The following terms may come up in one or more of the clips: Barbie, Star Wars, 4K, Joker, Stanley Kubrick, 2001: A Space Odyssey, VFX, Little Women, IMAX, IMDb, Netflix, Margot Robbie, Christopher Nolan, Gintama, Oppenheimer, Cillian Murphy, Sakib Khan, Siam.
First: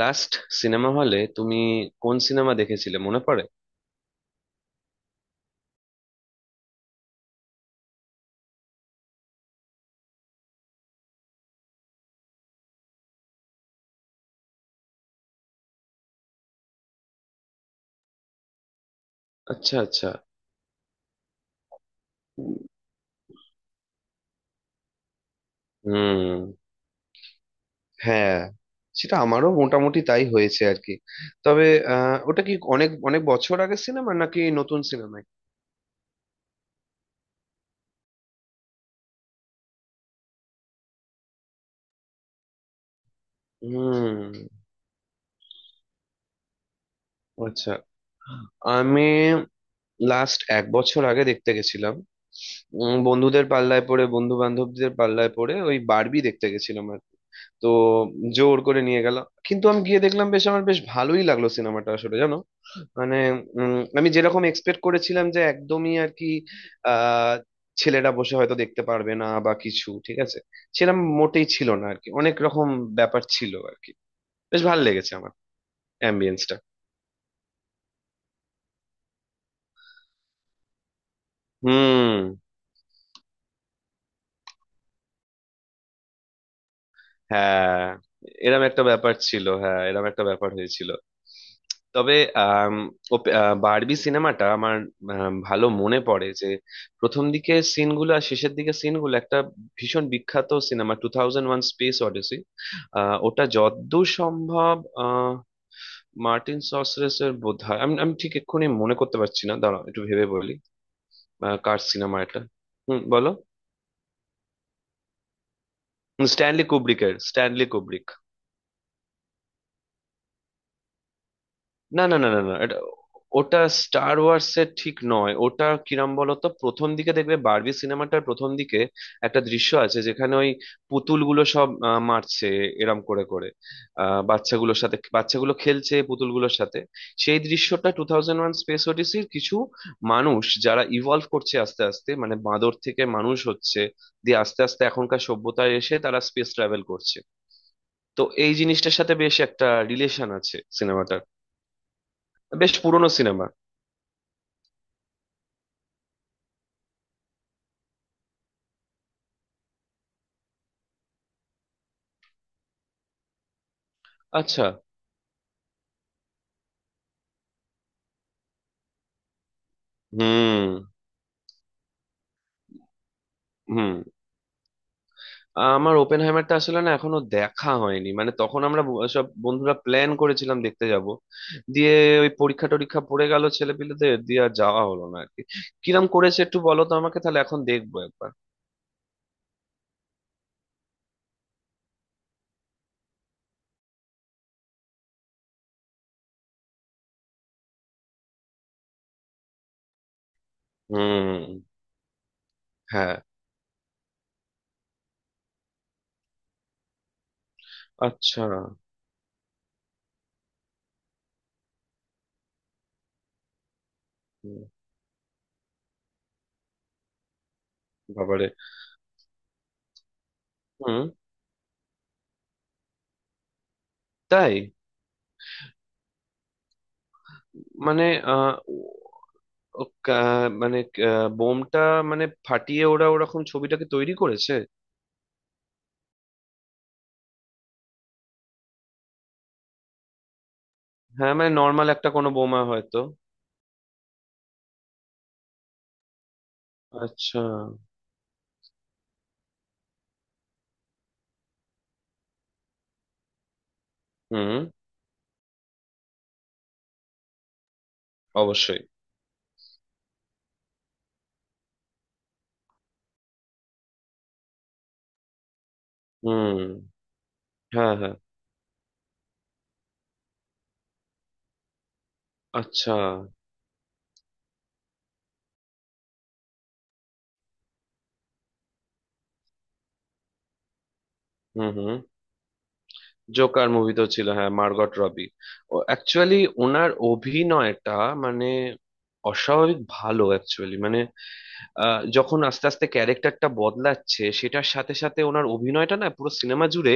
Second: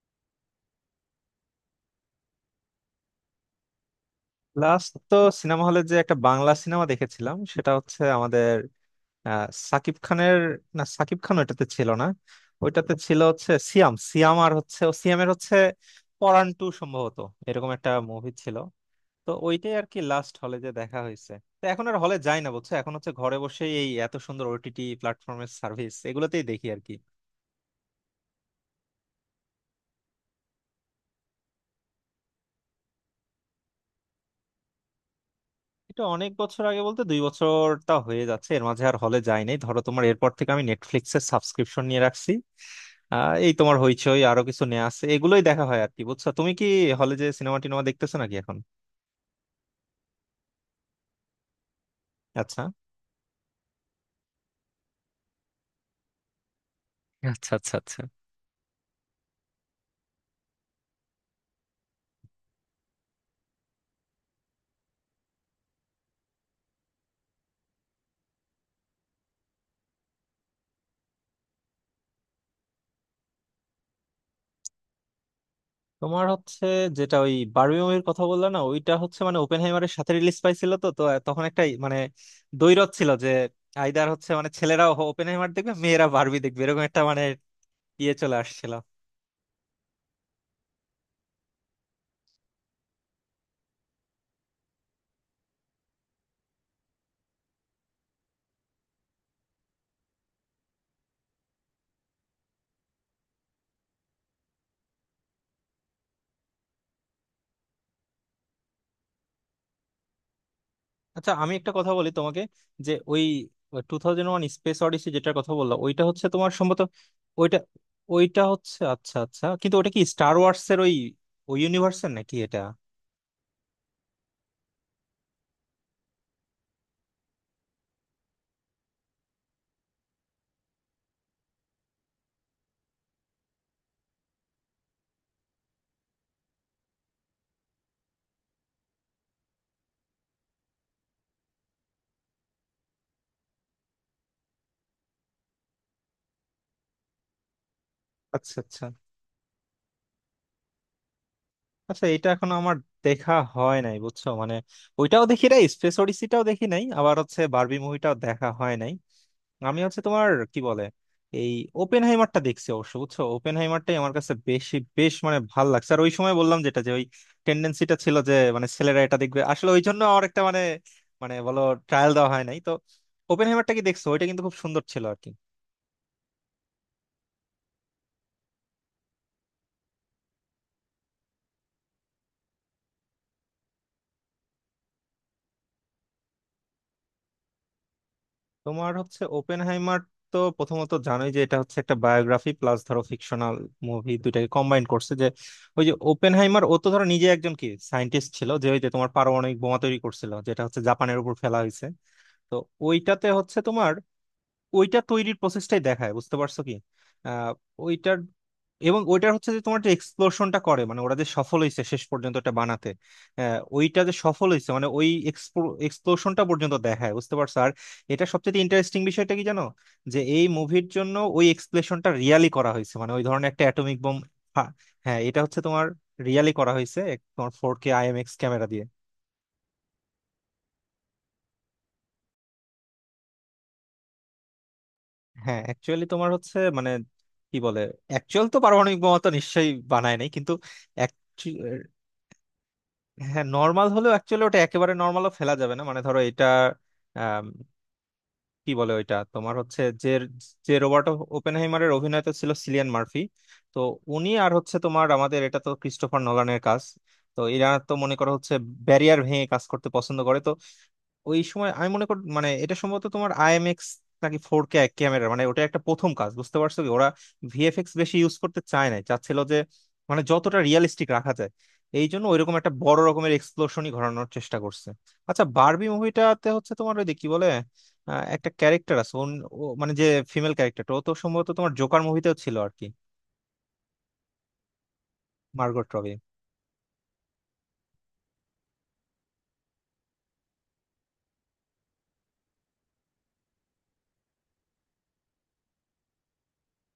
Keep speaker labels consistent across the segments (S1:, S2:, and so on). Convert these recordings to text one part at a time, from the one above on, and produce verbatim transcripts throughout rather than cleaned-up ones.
S1: Last cinema হলে তুমি কোন সিনেমা দেখেছিলে মনে পড়ে?
S2: লাস্ট তো সিনেমা হলে যে একটা বাংলা সিনেমা দেখেছিলাম সেটা হচ্ছে আমাদের আহ, সাকিব খানের। না, সাকিব খান ওইটাতে ছিল না। ওইটাতে ছিল হচ্ছে সিয়াম সিয়াম আর হচ্ছে ও সিয়ামের হচ্ছে পরান টু সম্ভবত। এরকম একটা মুভি ছিল। তো ওইটাই
S1: আচ্ছা
S2: আর কি
S1: আচ্ছা।
S2: লাস্ট হলে যে দেখা হয়েছে। তো এখন আর হলে যাই না বুঝছো। এখন হচ্ছে ঘরে বসেই এই এত সুন্দর ওটিটি প্ল্যাটফর্মের সার্ভিস
S1: হুম।
S2: এগুলোতেই দেখি আর কি।
S1: হ্যাঁ, সেটা আমারও মোটামুটি তাই হয়েছে আর কি। তবে আহ, ওটা কি অনেক অনেক বছর আগের সিনেমা নাকি নতুন সিনেমায়?
S2: এটা অনেক বছর আগে বলতে দুই বছরটা হয়ে যাচ্ছে, এর মাঝে আর হলে যাই নাই ধরো তোমার। এরপর থেকে আমি নেটফ্লিক্সের সাবস্ক্রিপশন নিয়ে রাখছি। আহ, এই তোমার হইচই
S1: হুম।
S2: আরো কিছু নেওয়া আছে, এগুলোই দেখা হয় আর কি বুঝছো। তুমি কি হলে যে সিনেমা
S1: আচ্ছা,
S2: টিনেমা দেখতেছো নাকি এখন?
S1: আমি লাস্ট এক বছর আগে দেখতে গেছিলাম।
S2: আচ্ছা
S1: উম, বন্ধুদের পাল্লায় পড়ে বন্ধু বান্ধবদের পাল্লায় পড়ে ওই বারবি দেখতে গেছিলাম আর কি।
S2: আচ্ছা
S1: তো
S2: আচ্ছা। আচ্ছা
S1: জোর করে নিয়ে গেল, কিন্তু আমি গিয়ে দেখলাম বেশ আমার বেশ ভালোই লাগলো সিনেমাটা আসলে, জানো। মানে উম, আমি যেরকম এক্সপেক্ট করেছিলাম যে একদমই আর কি, আহ ছেলেরা বসে হয়তো দেখতে পারবে না বা কিছু, ঠিক আছে, সেরকম মোটেই ছিল না আর কি। অনেক রকম ব্যাপার ছিল আর কি। বেশ ভালো লেগেছে আমার
S2: তোমার
S1: অ্যাম্বিয়েন্সটা।
S2: হচ্ছে, যেটা ওই বারবি মুভির কথা বললা না ওইটা হচ্ছে মানে ওপেনহাইমারের সাথে রিলিজ পাইছিল তো তো। তখন একটা মানে
S1: হুম।
S2: দ্বৈরথ ছিল যে আইদার হচ্ছে মানে ছেলেরা ওপেনহাইমার দেখবে, মেয়েরা বারবি দেখবে, এরকম একটা মানে
S1: হ্যাঁ,
S2: ইয়ে চলে
S1: এরম
S2: আসছিল।
S1: একটা ব্যাপার ছিল, হ্যাঁ, এরম একটা ব্যাপার হয়েছিল। তবে আম, ওপ- আহ, বারবি সিনেমাটা আমার, আম, ভালো মনে পড়ে যে প্রথম দিকে সিনগুলো আর শেষের দিকে সিনগুলো, একটা ভীষণ বিখ্যাত cinema two thousand one space odyssey, ওটা যতদূর সম্ভব আহ, মার্টিন সসরেসের বোধহয়, আমি আমি ঠিক এক্ষুনি মনে করতে পারছি না, দাঁড়াও একটু ভেবে বলি।
S2: আচ্ছা আমি
S1: আহ,
S2: একটা
S1: কার
S2: কথা বলি
S1: সিনেমা
S2: তোমাকে,
S1: এটা?
S2: যে
S1: হুম,
S2: ওই
S1: বলো।
S2: Two thousand one space odyssey যেটার কথা বললাম ওইটা হচ্ছে তোমার
S1: স্ট্যানলি
S2: সম্ভবত
S1: কুব্রিকের,
S2: ওইটা
S1: স্ট্যানলি কুব্রিক।
S2: ওইটা হচ্ছে আচ্ছা আচ্ছা, কিন্তু ওটা কি স্টার ওয়ার্স এর ওই ওই
S1: না
S2: ইউনিভার্সের
S1: না না
S2: নাকি
S1: না না,
S2: এটা?
S1: এটা, ওটা স্টার ওয়ার্স এর ঠিক নয়। ওটা কিরম বলতো, প্রথম দিকে দেখবে বারবি সিনেমাটার প্রথম দিকে একটা দৃশ্য আছে যেখানে ওই পুতুলগুলো সব আহ, মারছে, এরম করে করে, আহ, বাচ্চাগুলোর সাথে, বাচ্চাগুলো খেলছে পুতুলগুলোর সাথে। সেই দৃশ্যটা টু থাউজেন্ড ওয়ান স্পেস ওডিসির, কিছু মানুষ যারা ইভলভ করছে আস্তে আস্তে, মানে বাঁদর থেকে মানুষ হচ্ছে, দিয়ে আস্তে আস্তে এখনকার সভ্যতায় এসে তারা স্পেস ট্রাভেল করছে। তো এই
S2: আচ্ছা আচ্ছা
S1: জিনিসটার সাথে বেশ একটা রিলেশন আছে সিনেমাটার।
S2: আচ্ছা। এটা এখন
S1: বেশ
S2: আমার
S1: পুরনো
S2: দেখা
S1: সিনেমা।
S2: হয় নাই বুঝছো। মানে ওইটাও দেখি নাই, স্পেস অডিসিটাও দেখি নাই, আবার হচ্ছে বারবি মুভিটাও দেখা হয় নাই। আমি হচ্ছে তোমার কি বলে এই ওপেন হাইমারটা দেখছি অবশ্য বুঝছো। ওপেন হাইমারটাই আমার কাছে
S1: আচ্ছা।
S2: বেশি বেশ মানে ভাল লাগছে। আর ওই সময় বললাম যেটা, যে ওই টেন্ডেন্সিটা ছিল যে মানে ছেলেরা এটা দেখবে, আসলে ওই জন্য আমার একটা মানে
S1: হুম
S2: মানে বলো ট্রায়াল দেওয়া হয় নাই তো। ওপেন হাইমারটা কি
S1: হুম।
S2: দেখছো? ওইটা কিন্তু খুব সুন্দর ছিল আর কি।
S1: আমার ওপেনহাইমারটা আসলে না এখনো দেখা হয়নি। মানে তখন আমরা ব- সব বন্ধুরা প্ল্যান করেছিলাম দেখতে যাব, দিয়ে ওই পরীক্ষা টরীক্ষা পড়ে গেল ছেলেপিলেদের, দিয়ে আর যাওয়া হলো না আর কি। কিরম করেছে একটু বলো তো আমাকে, তাহলে এখন দেখবো একবার।
S2: তোমার হচ্ছে ওপেন হাইমার, তো প্রথমত জানোই যে এটা হচ্ছে একটা বায়োগ্রাফি প্লাস ধরো ফিকশনাল মুভি দুইটাকে কম্বাইন করছে। যে ওই যে ওপেন হাইমার ও তো ধরো নিজে একজন কি সায়েন্টিস্ট ছিল যে ওই যে তোমার পারমাণবিক বোমা তৈরি করছিল, যেটা হচ্ছে জাপানের উপর ফেলা
S1: হুম।
S2: হয়েছে। তো
S1: হ্যাঁ।
S2: ওইটাতে হচ্ছে তোমার ওইটা তৈরির প্রসেসটাই দেখায় বুঝতে পারছো কি। আহ ওইটার
S1: আচ্ছা।
S2: এবং ওইটার হচ্ছে যে তোমার যে এক্সপ্লোশনটা করে মানে ওরা যে সফল হয়েছে শেষ পর্যন্ত এটা বানাতে। আহ, ওইটা যে সফল
S1: হুম।
S2: হয়েছে মানে ওই এক্সপ্লোশনটা পর্যন্ত দেখায় বুঝতে পারছো। আর এটা
S1: বাবারে।
S2: সবচেয়ে ইন্টারেস্টিং বিষয়টা কি জানো, যে এই মুভির
S1: হুম।
S2: জন্য ওই এক্সপ্লেশনটা রিয়ালি করা হয়েছে, মানে ওই ধরনের একটা অ্যাটমিক বোম।
S1: তাই?
S2: হ্যাঁ, এটা হচ্ছে তোমার রিয়ালি করা হয়েছে এক- তোমার ফোর কে
S1: মানে
S2: আইএমএক্স
S1: আহ
S2: ক্যামেরা দিয়ে।
S1: ও- ও কা- মানে আহ, বোমটা মানে ফাটিয়ে ওরা ওরকম ছবিটাকে তৈরি করেছে?
S2: হ্যাঁ অ্যাকচুয়ালি তোমার হচ্ছে মানে কি বলে অ্যাকচুয়াল তো পারমাণবিক বোমা তো নিশ্চয়ই বানায় নাই, কিন্তু
S1: হ্যাঁ মানে
S2: actu-
S1: নর্মাল একটা কোনো বোমা হয়তো।
S2: হ্যাঁ নর্মাল হলেও অ্যাকচুয়ালি ওটা একেবারে নর্মালও ফেলা যাবে না মানে ধরো এটা
S1: আচ্ছা।
S2: আম, কি বলে ওইটা তোমার হচ্ছে যে যে রোবার্ট ওপেনহাইমারের অভিনেতা ছিল সিলিয়ান মার্ফি। তো উনি আর
S1: হুম।
S2: হচ্ছে তোমার আমাদের এটা তো ক্রিস্টোফার নোলানের কাজ। তো এরা তো মনে করো হচ্ছে
S1: অবশ্যই।
S2: ব্যারিয়ার ভেঙে কাজ করতে পছন্দ করে। ওই সময় আমি মনে করি মানে এটা সম্ভবত তোমার আইএমএক্স নাকি ফোর কে ক্যামেরা মানে ওটা একটা প্রথম কাজ বুঝতে
S1: হুম।
S2: পারছো কি। ওরা ভিএফএক্স
S1: হ্যাঁ হ্যাঁ।
S2: বেশি ইউজ করতে চায় না, চাচ্ছিল যে মানে যতটা রিয়েলিস্টিক রাখা যায়। এই জন্য ওইরকম একটা
S1: আচ্ছা।
S2: বড় রকমের এক্সপ্লোশনই ঘটানোর চেষ্টা করছে। আচ্ছা, বারবি মুভিটাতে হচ্ছে তোমার ওই যে কি বলে আহ, একটা ক্যারেক্টার আছে ওন- ও মানে যে ফিমেল ক্যারেক্টারটা ও তো সম্ভবত
S1: হুম
S2: তোমার
S1: হুম।
S2: জোকার মুভিতেও ছিল আর কি।
S1: জোকার মুভিতেও ছিল, হ্যাঁ, মার্গট রবি। ও
S2: মার্গট রবি।
S1: অ্যাকচুয়ালি ওনার অভিনয়টা মানে অস্বাভাবিক ভালো অ্যাকচুয়ালি। মানে আহ, যখন আস্তে আস্তে ক্যারেক্টারটা বদলাচ্ছে, সেটার সাথে সাথে ওনার অভিনয়টা না পুরো সিনেমা জুড়ে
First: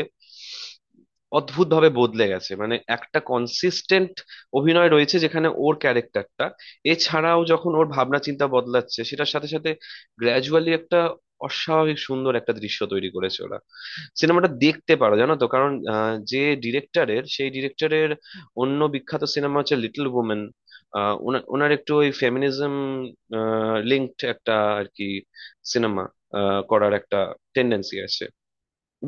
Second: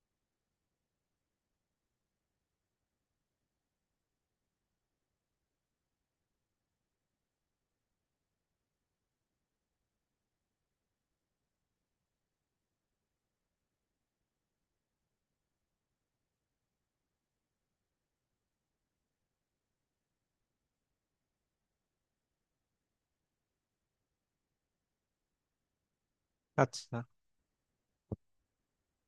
S1: অদ্ভুতভাবে বদলে গেছে। মানে একটা কনসিস্টেন্ট অভিনয় রয়েছে, যেখানে ওর ক্যারেক্টারটা, এছাড়াও যখন ওর ভাবনা চিন্তা বদলাচ্ছে সেটার সাথে সাথে গ্র্যাজুয়ালি একটা অস্বাভাবিক সুন্দর একটা দৃশ্য তৈরি করেছে ওরা। সিনেমাটা দেখতে পারো, জানো তো, কারণ আহ, যে ডিরেক্টরের, সেই ডিরেক্টরের অন্য বিখ্যাত সিনেমা হচ্ছে লিটল ওমেন। ওনার একটু ওই ফেমিনিজম লিঙ্কড একটা আর কি সিনেমা করার
S2: আচ্ছা
S1: একটা টেন্ডেন্সি আছে।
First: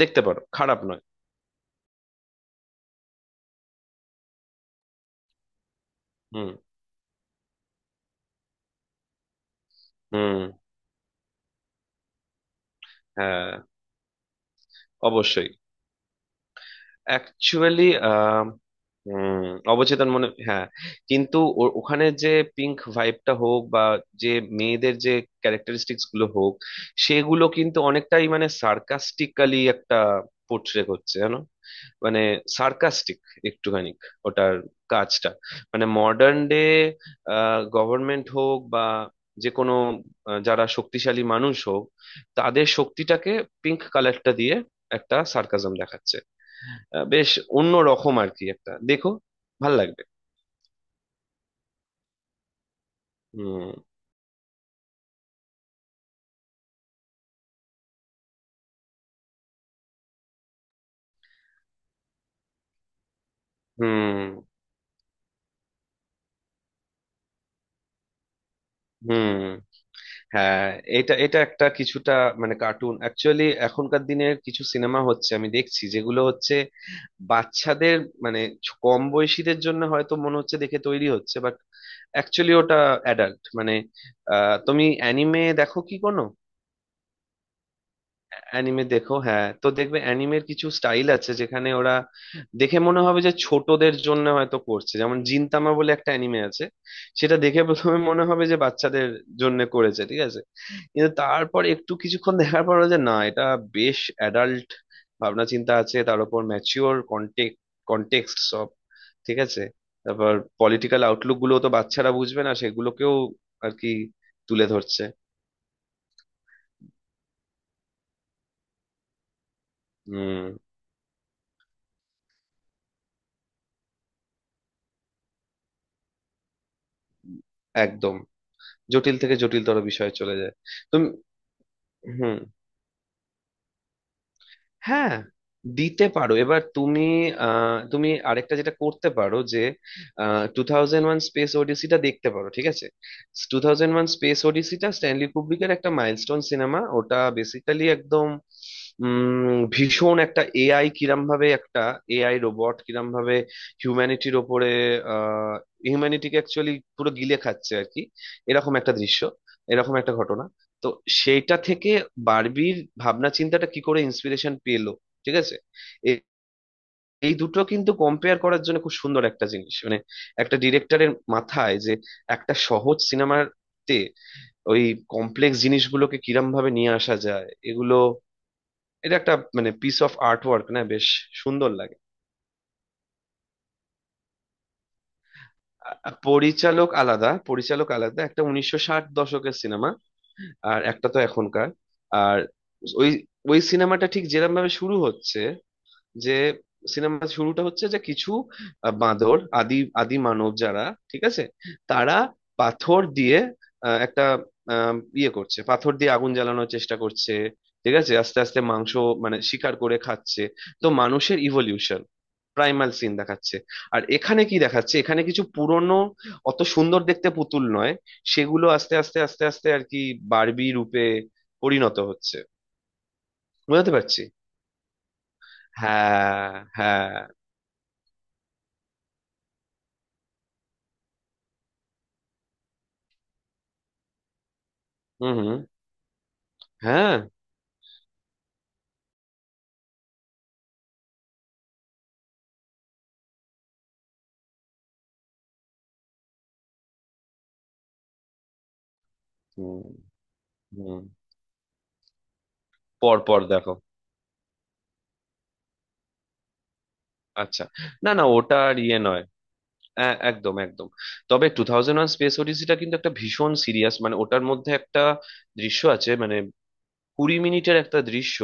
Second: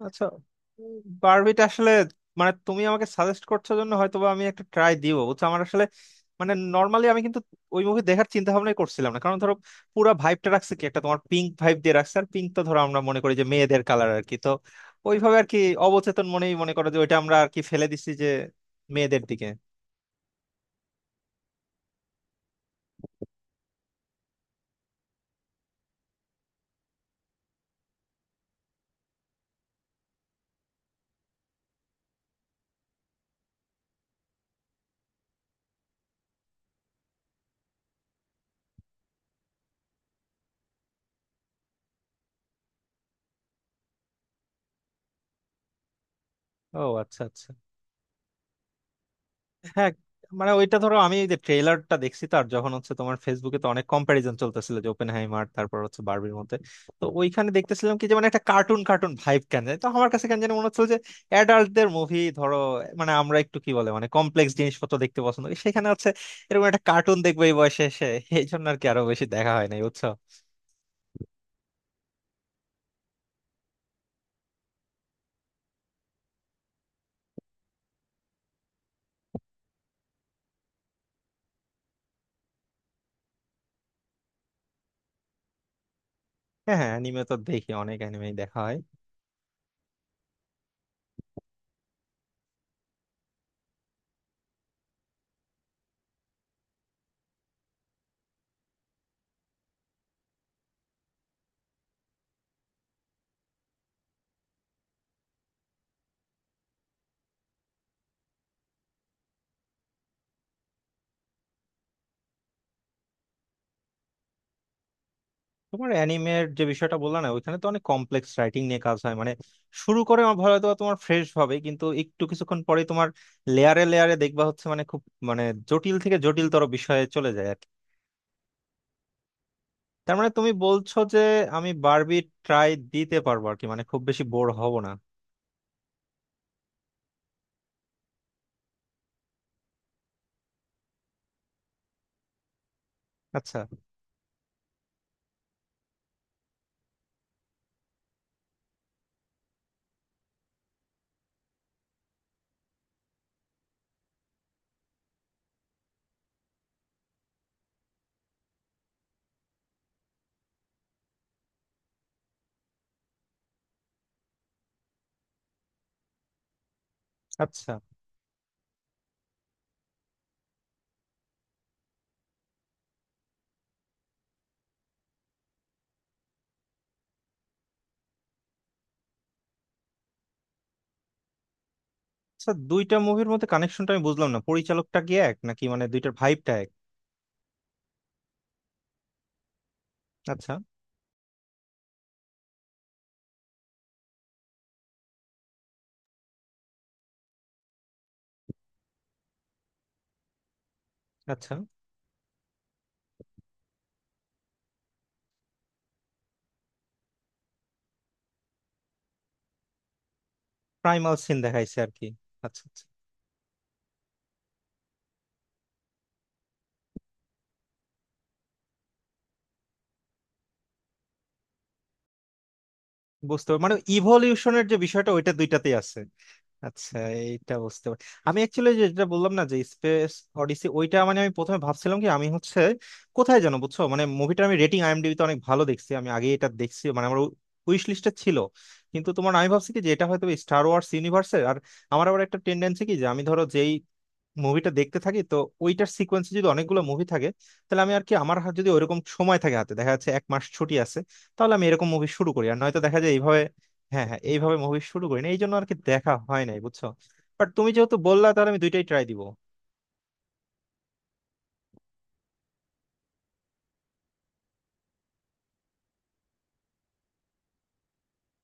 S1: দেখতে
S2: আচ্ছা।
S1: পারো, খারাপ নয়।
S2: বারবিটা আসলে মানে তুমি আমাকে সাজেস্ট করছো জন্য হয়তোবা আমি একটা ট্রাই দিব বুঝছো। আমার আসলে
S1: হুম
S2: মানে নর্মালি আমি কিন্তু ওই মুভি দেখার চিন্তা ভাবনাই করছিলাম না, কারণ ধরো পুরো
S1: হুম।
S2: ভাইবটা রাখছে কি একটা তোমার পিঙ্ক ভাইব দিয়ে রাখছে। আর পিঙ্ক তো ধরো আমরা মনে করি যে
S1: হ্যাঁ,
S2: মেয়েদের কালার আর কি, তো ওইভাবে আর
S1: অবশ্যই।
S2: কি অবচেতন মনেই মনে করো যে ওইটা আমরা আর কি ফেলে
S1: অ্যাকচুয়ালি।
S2: দিছি যে মেয়েদের
S1: হুম,
S2: দিকে।
S1: অবচেতন মনে, হ্যাঁ। কিন্তু ও- ওখানে যে পিঙ্ক ভাইবটা হোক, বা যে মেয়েদের যে ক্যারেক্টারিস্টিক্স গুলো হোক, সেগুলো কিন্তু অনেকটাই মানে সার্কাস্টিক্যালি একটা পোর্ট্রে করছে, জানো। মানে সার্কাস্টিক একটুখানি। ওটার কাজটা মানে মডার্ন ডে গভর্নমেন্ট হোক বা যে কোনো আহ, যারা শক্তিশালী মানুষ হোক, তাদের শক্তিটাকে পিঙ্ক কালারটা দিয়ে একটা সার্কাজম দেখাচ্ছে।
S2: ও
S1: আহ,
S2: আচ্ছা
S1: বেশ
S2: আচ্ছা।
S1: অন্য রকম আর কি, একটা দেখো, ভাল
S2: হ্যাঁ,
S1: লাগবে।
S2: মানে ওইটা ধরো আমি এই যে ট্রেলারটা দেখছি, তার যখন হচ্ছে তোমার ফেসবুকে তো
S1: হুম
S2: অনেক কম্প্যারিজন চলতেছিল যে ওপেনহাইমার তারপর হচ্ছে বার্বির মধ্যে। তো ওইখানে দেখতেছিলাম কি যে মানে একটা কার্টুন কার্টুন ভাইব কেন জানি, তো আমার কাছে কেন জানি মনে হচ্ছিল যে অ্যাডাল্টদের মুভি ধরো মানে আমরা একটু কি বলে মানে
S1: হুম
S2: কমপ্লেক্স জিনিসপত্র দেখতে পছন্দ করি, সেখানে হচ্ছে এরকম একটা কার্টুন দেখবো এই বয়সে এসে। এই জন্য আর কি আরো বেশি
S1: হুম।
S2: দেখা হয় নাই বুঝছো।
S1: হ্যাঁ, এটা এটা একটা কিছুটা মানে কার্টুন। অ্যাকচুয়ালি এখনকার দিনের কিছু সিনেমা হচ্ছে আমি দেখছি যেগুলো হচ্ছে বাচ্চাদের মানে ছ- কম বয়সীদের জন্য হয়তো মনে হচ্ছে দেখে তৈরি হচ্ছে, বাট অ্যাকচুয়ালি ওটা অ্যাডাল্ট মানে, আহ তুমি অ্যানিমে দেখো কি কোনো?
S2: হ্যাঁ হ্যাঁ অ্যানিমে তো দেখি, অনেক অ্যানিমেই দেখা হয়।
S1: অ্যানিমে দেখো, হ্যাঁ, তো দেখবে অ্যানিমের কিছু স্টাইল আছে যেখানে ওরা দেখে মনে হবে যে ছোটদের জন্য হয়তো করছে, যেমন জিনতামা বলে একটা অ্যানিমে আছে, সেটা দেখে প্রথমে মনে হবে যে বাচ্চাদের জন্য করেছে, ঠিক আছে, কিন্তু তারপর একটু কিছুক্ষণ দেখার পর যে না, এটা বেশ অ্যাডাল্ট ভাবনা চিন্তা আছে, তার উপর ম্যাচিওর কন্টেক্ট কনটেক্সট সব, ঠিক আছে, তারপর পলিটিক্যাল আউটলুক গুলো তো বাচ্চারা বুঝবে না, সেগুলোকেও আর কি তুলে ধরছে।
S2: তোমার অ্যানিমের যে বিষয়টা বললা না, ওইখানে তো অনেক কমপ্লেক্স রাইটিং নিয়ে কাজ হয় মানে শুরু করে আমার
S1: হুম।
S2: হয়তো বা তোমার ফ্রেশ ভাবে, কিন্তু একটু কিছুক্ষণ পরেই তোমার লেয়ারে লেয়ারে দেখবা হচ্ছে মানে খুব মানে জটিল থেকে জটিলতর বিষয়ে চলে যায় আর কি।
S1: একদম, জটিল থেকে জটিলতর বিষয়ে
S2: তার মানে
S1: চলে
S2: তুমি
S1: যায়।
S2: বলছো
S1: তুমি।
S2: যে আমি বারবি
S1: হুম।
S2: ট্রাই দিতে পারবো আর কি, মানে খুব বেশি বোর হব না।
S1: হ্যাঁ, দিতে পারো, এবার তুমি। আহ, তুমি আরেকটা যেটা করতে পারো যে টু থাউজেন্ড ওয়ান স্পেস ওডিসিটা দেখতে পারো, ঠিক আছে? টু
S2: আচ্ছা
S1: থাউজেন্ড ওয়ান স্পেস ওডিসিটা স্ট্যানলি কুব্রিকের একটা মাইলস্টোন সিনেমা। ওটা বেসিক্যালি একদম উম, ভীষণ একটা এআই কিরম ভাবে একটা এআই রোবট কিরম ভাবে হিউম্যানিটির ওপরে আহ হিউম্যানিটিকে অ্যাকচুয়ালি পুরো গিলে খাচ্ছে আর কি, এরকম একটা দৃশ্য, এরকম একটা ঘটনা। তো সেইটা থেকে বার্বির ভাবনা চিন্তাটা কি করে ইন্সপিরেশন পেলো, ঠিক আছে। এ- এই দুটো
S2: আচ্ছা
S1: কিন্তু কম্পেয়ার করার জন্য খুব সুন্দর একটা জিনিস। মানে একটা ডিরেক্টরের মাথায় যে একটা সহজ সিনেমাতে ওই কমপ্লেক্স জিনিসগুলোকে কিরম ভাবে নিয়ে আসা যায়, এগুলো, এটা একটা মানে পিস অফ আর্ট ওয়ার্ক না, বেশ সুন্দর লাগে।
S2: আচ্ছা, দুইটা মুভির মধ্যে কানেকশনটা আমি বুঝলাম না, পরিচালকটা কি এক নাকি মানে দুইটার
S1: আ-
S2: ভাইবটা এক?
S1: পরিচালক আলাদা, পরিচালক আলাদা, একটা উনিশশো ষাট দশকের সিনেমা,
S2: আচ্ছা
S1: আর একটা তো এখনকার। আর ওই, ওই সিনেমাটা ঠিক যেরকম ভাবে শুরু হচ্ছে, যে সিনেমা শুরুটা হচ্ছে যে কিছু আহ, বাঁদর, আদি আদি মানব যারা, ঠিক আছে,
S2: আচ্ছা।
S1: তারা পাথর দিয়ে আহ, একটা আহ, ইয়ে করছে, পাথর দিয়ে আগুন জ্বালানোর চেষ্টা করছে, ঠিক আছে, আস্তে আস্তে মাংস মানে শিকার করে খাচ্ছে, তো
S2: প্রাইমাল
S1: মানুষের
S2: সিন দেখাইছে আর
S1: ইভলিউশন,
S2: কি। আচ্ছা আচ্ছা।
S1: প্রাইমাল সিন দেখাচ্ছে। আর এখানে কি দেখাচ্ছে, এখানে কিছু পুরনো অত সুন্দর দেখতে পুতুল নয়, সেগুলো আস্তে আস্তে আস্তে আস্তে আর কি বারবি রূপে পরিণত হচ্ছে।
S2: বুঝতে পার- মানে
S1: বুঝতে পারছি।
S2: ইভলিউশনের যে বিষয়টা ওইটা দুইটাতেই আছে।
S1: হ্যাঁ।
S2: আচ্ছা,
S1: হ্যাঁ।
S2: এইটা বুঝতে পারি। আমি অ্যাকচুয়ালি যেটা বললাম না যে স্পেস অডিসি, ওইটা মানে আমি প্রথমে ভাবছিলাম কি আমি হচ্ছে কোথায় জানো বুঝছো, মানে মুভিটা আমি রেটিং আইএমডিবিতে
S1: হুম
S2: অনেক
S1: হুম।
S2: ভালো দেখছি, আমি আগে এটা দেখছি মানে
S1: হ্যাঁ।
S2: আমার উইশ লিস্টে ছিল। কিন্তু তোমার আমি ভাবছি কি যে এটা হয়তো স্টার ওয়ার্স ইউনিভার্সের, আর আমার আবার একটা টেন্ডেন্সি কি যে আমি ধরো যেই মুভিটা দেখতে থাকি তো ওইটার সিকোয়েন্সে যদি অনেকগুলো মুভি থাকে, তাহলে আমি আর কি আমার হাতে যদি ওইরকম সময় থাকে, হাতে
S1: হুম
S2: দেখা যাচ্ছে এক মাস ছুটি আছে,
S1: হুম,
S2: তাহলে আমি এরকম মুভি শুরু করি আর নয়তো দেখা যায়
S1: পর
S2: এইভাবে।
S1: পর দেখো।
S2: হ্যাঁ হ্যাঁ, এইভাবে মুভি শুরু করি না, এই জন্য আর কি দেখা হয় নাই বুঝছো। বাট
S1: আচ্ছা,
S2: তুমি যেহেতু
S1: না না
S2: বললা তাহলে
S1: ওটা
S2: আমি
S1: আর
S2: দুইটাই
S1: ইয়ে
S2: ট্রাই দিব।
S1: নয়। হ্যাঁ, একদম একদম। তবে টু থাউজেন্ড ওয়ান স্পেস ওডিসিটা কিন্তু একটা ভীষণ সিরিয়াস, মানে ওটার মধ্যে একটা দৃশ্য আছে মানে, কুড়ি মিনিটের একটা দৃশ্য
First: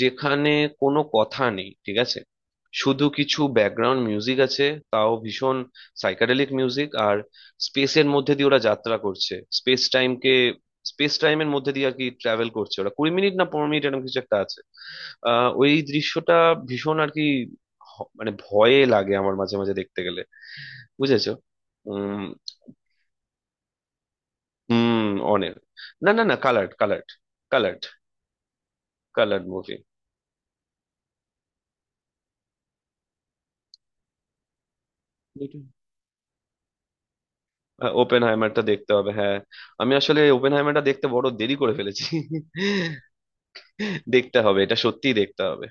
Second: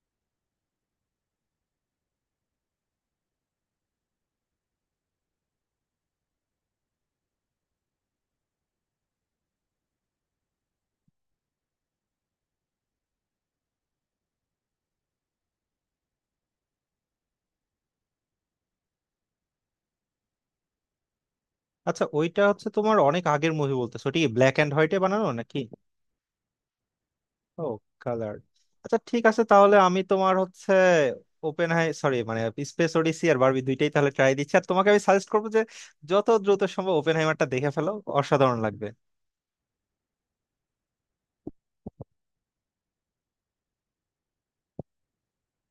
S1: যেখানে কোনো কথা নেই, ঠিক আছে, শুধু কিছু ব্যাকগ্রাউন্ড মিউজিক আছে, তাও ভীষণ সাইকাডেলিক মিউজিক, আর স্পেসের মধ্যে দিয়ে ওরা যাত্রা করছে, স্পেস টাইমকে, স্পেস টাইমের মধ্যে দিয়ে আর কি ট্রাভেল করছে ওরা, কুড়ি মিনিট না পনেরো মিনিট এরকম কিছু একটা আছে। আহ ওই দৃশ্যটা ভীষণ আর কি হ- মানে ভয়ে লাগে আমার মাঝে মাঝে দেখতে গেলে, বুঝেছো।
S2: আচ্ছা,
S1: উম
S2: ওইটা হচ্ছে তোমার অনেক আগের মুভি বলতেছো ঠিক, ব্ল্যাক এন্ড হোয়াইটে
S1: হুম
S2: বানানো
S1: অনেক,
S2: নাকি?
S1: না না না, কালার্ড কালার্ড,
S2: ও,
S1: কালার্ড।
S2: কালার। আচ্ছা, ঠিক আছে,
S1: কালার্ড
S2: তাহলে
S1: মুভি।
S2: আমি তোমার হচ্ছে ওপেন হাই সরি মানে স্পেস ওডিসি আর বারবি দুইটাই তাহলে ট্রাই দিচ্ছি। আর তোমাকে আমি সাজেস্ট করবো যে যত দ্রুত সম্ভব ওপেন হাইমারটা দেখে ফেলো।
S1: আহ,
S2: অসাধারণ
S1: ওপেনহাইমারটা
S2: লাগবে।
S1: দেখতে হবে, হ্যাঁ। আমি আসলে ওপেনহাইমারটা দেখতে বড় দেরি করে ফেলেছি। দেখতে হবে, এটা সত্যিই দেখতে হবে।